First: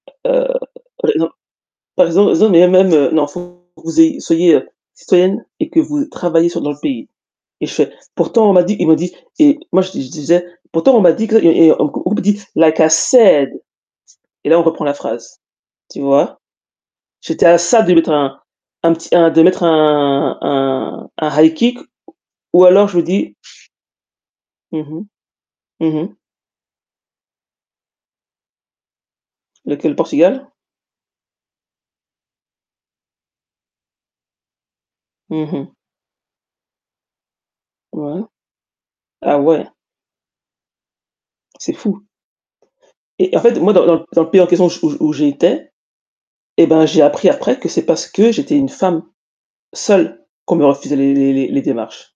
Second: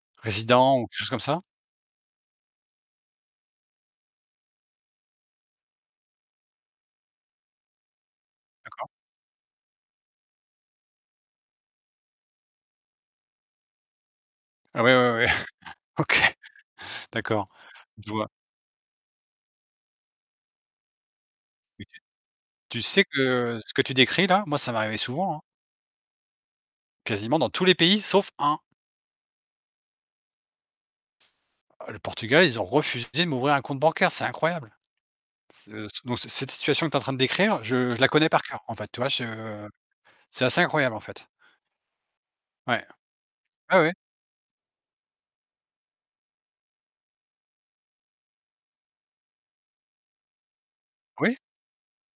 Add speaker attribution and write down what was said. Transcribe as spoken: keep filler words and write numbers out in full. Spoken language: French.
Speaker 1: Heu
Speaker 2: Résident ou quelque chose
Speaker 1: heu,
Speaker 2: comme
Speaker 1: non,
Speaker 2: ça?
Speaker 1: [unintelligible] non mais même heu non, faut que vous ayez soyez heu, citoyenne et que vous travaillez sur dans le pays. Et je fais: «Pourtant on m'a dit ils
Speaker 2: D'accord.
Speaker 1: m'ont dit» et moi, je di je disais: «Pourtant on m'a dit que» et et on on me dit: «Like I said» et là, on
Speaker 2: Ah
Speaker 1: reprend la
Speaker 2: ouais, ouais, ouais.
Speaker 1: phrase, tu
Speaker 2: OK,
Speaker 1: vois? J'était
Speaker 2: d'accord,
Speaker 1: à ça de
Speaker 2: je
Speaker 1: mettre
Speaker 2: vois.
Speaker 1: un un petit, un, de mettre un un un high kick,
Speaker 2: Et tu
Speaker 1: ou
Speaker 2: tu
Speaker 1: alors je vous
Speaker 2: sais
Speaker 1: dis
Speaker 2: que, ce que tu décris là, moi, ça
Speaker 1: Mmh
Speaker 2: m'arrivait
Speaker 1: mh.
Speaker 2: souvent, hein.
Speaker 1: Mmh mh.
Speaker 2: Quasiment dans tous les pays sauf un.
Speaker 1: Lequel? Portugal?
Speaker 2: Oh, le Portugal, ils ont refusé de m'ouvrir un compte bancaire, c'est incroyable.
Speaker 1: Mmh mh.
Speaker 2: Ce ce dans ce cette situation que tu en train de décrire, je je la
Speaker 1: Mmh mh.
Speaker 2: connais par coeur, en fait, tu vois?
Speaker 1: Ah ouais!
Speaker 2: Je c'est assez incroyable, en fait.
Speaker 1: C'est fou.
Speaker 2: Ouais.
Speaker 1: Et en fait, moi,
Speaker 2: Ouais,
Speaker 1: dans
Speaker 2: ouais.
Speaker 1: dans dans le pays en question où où où j'étais, et bah, j'ai appris après que c'est parce que j'étais une femme, seule, qu'on me refusait les les
Speaker 2: Oui.
Speaker 1: les les démarches.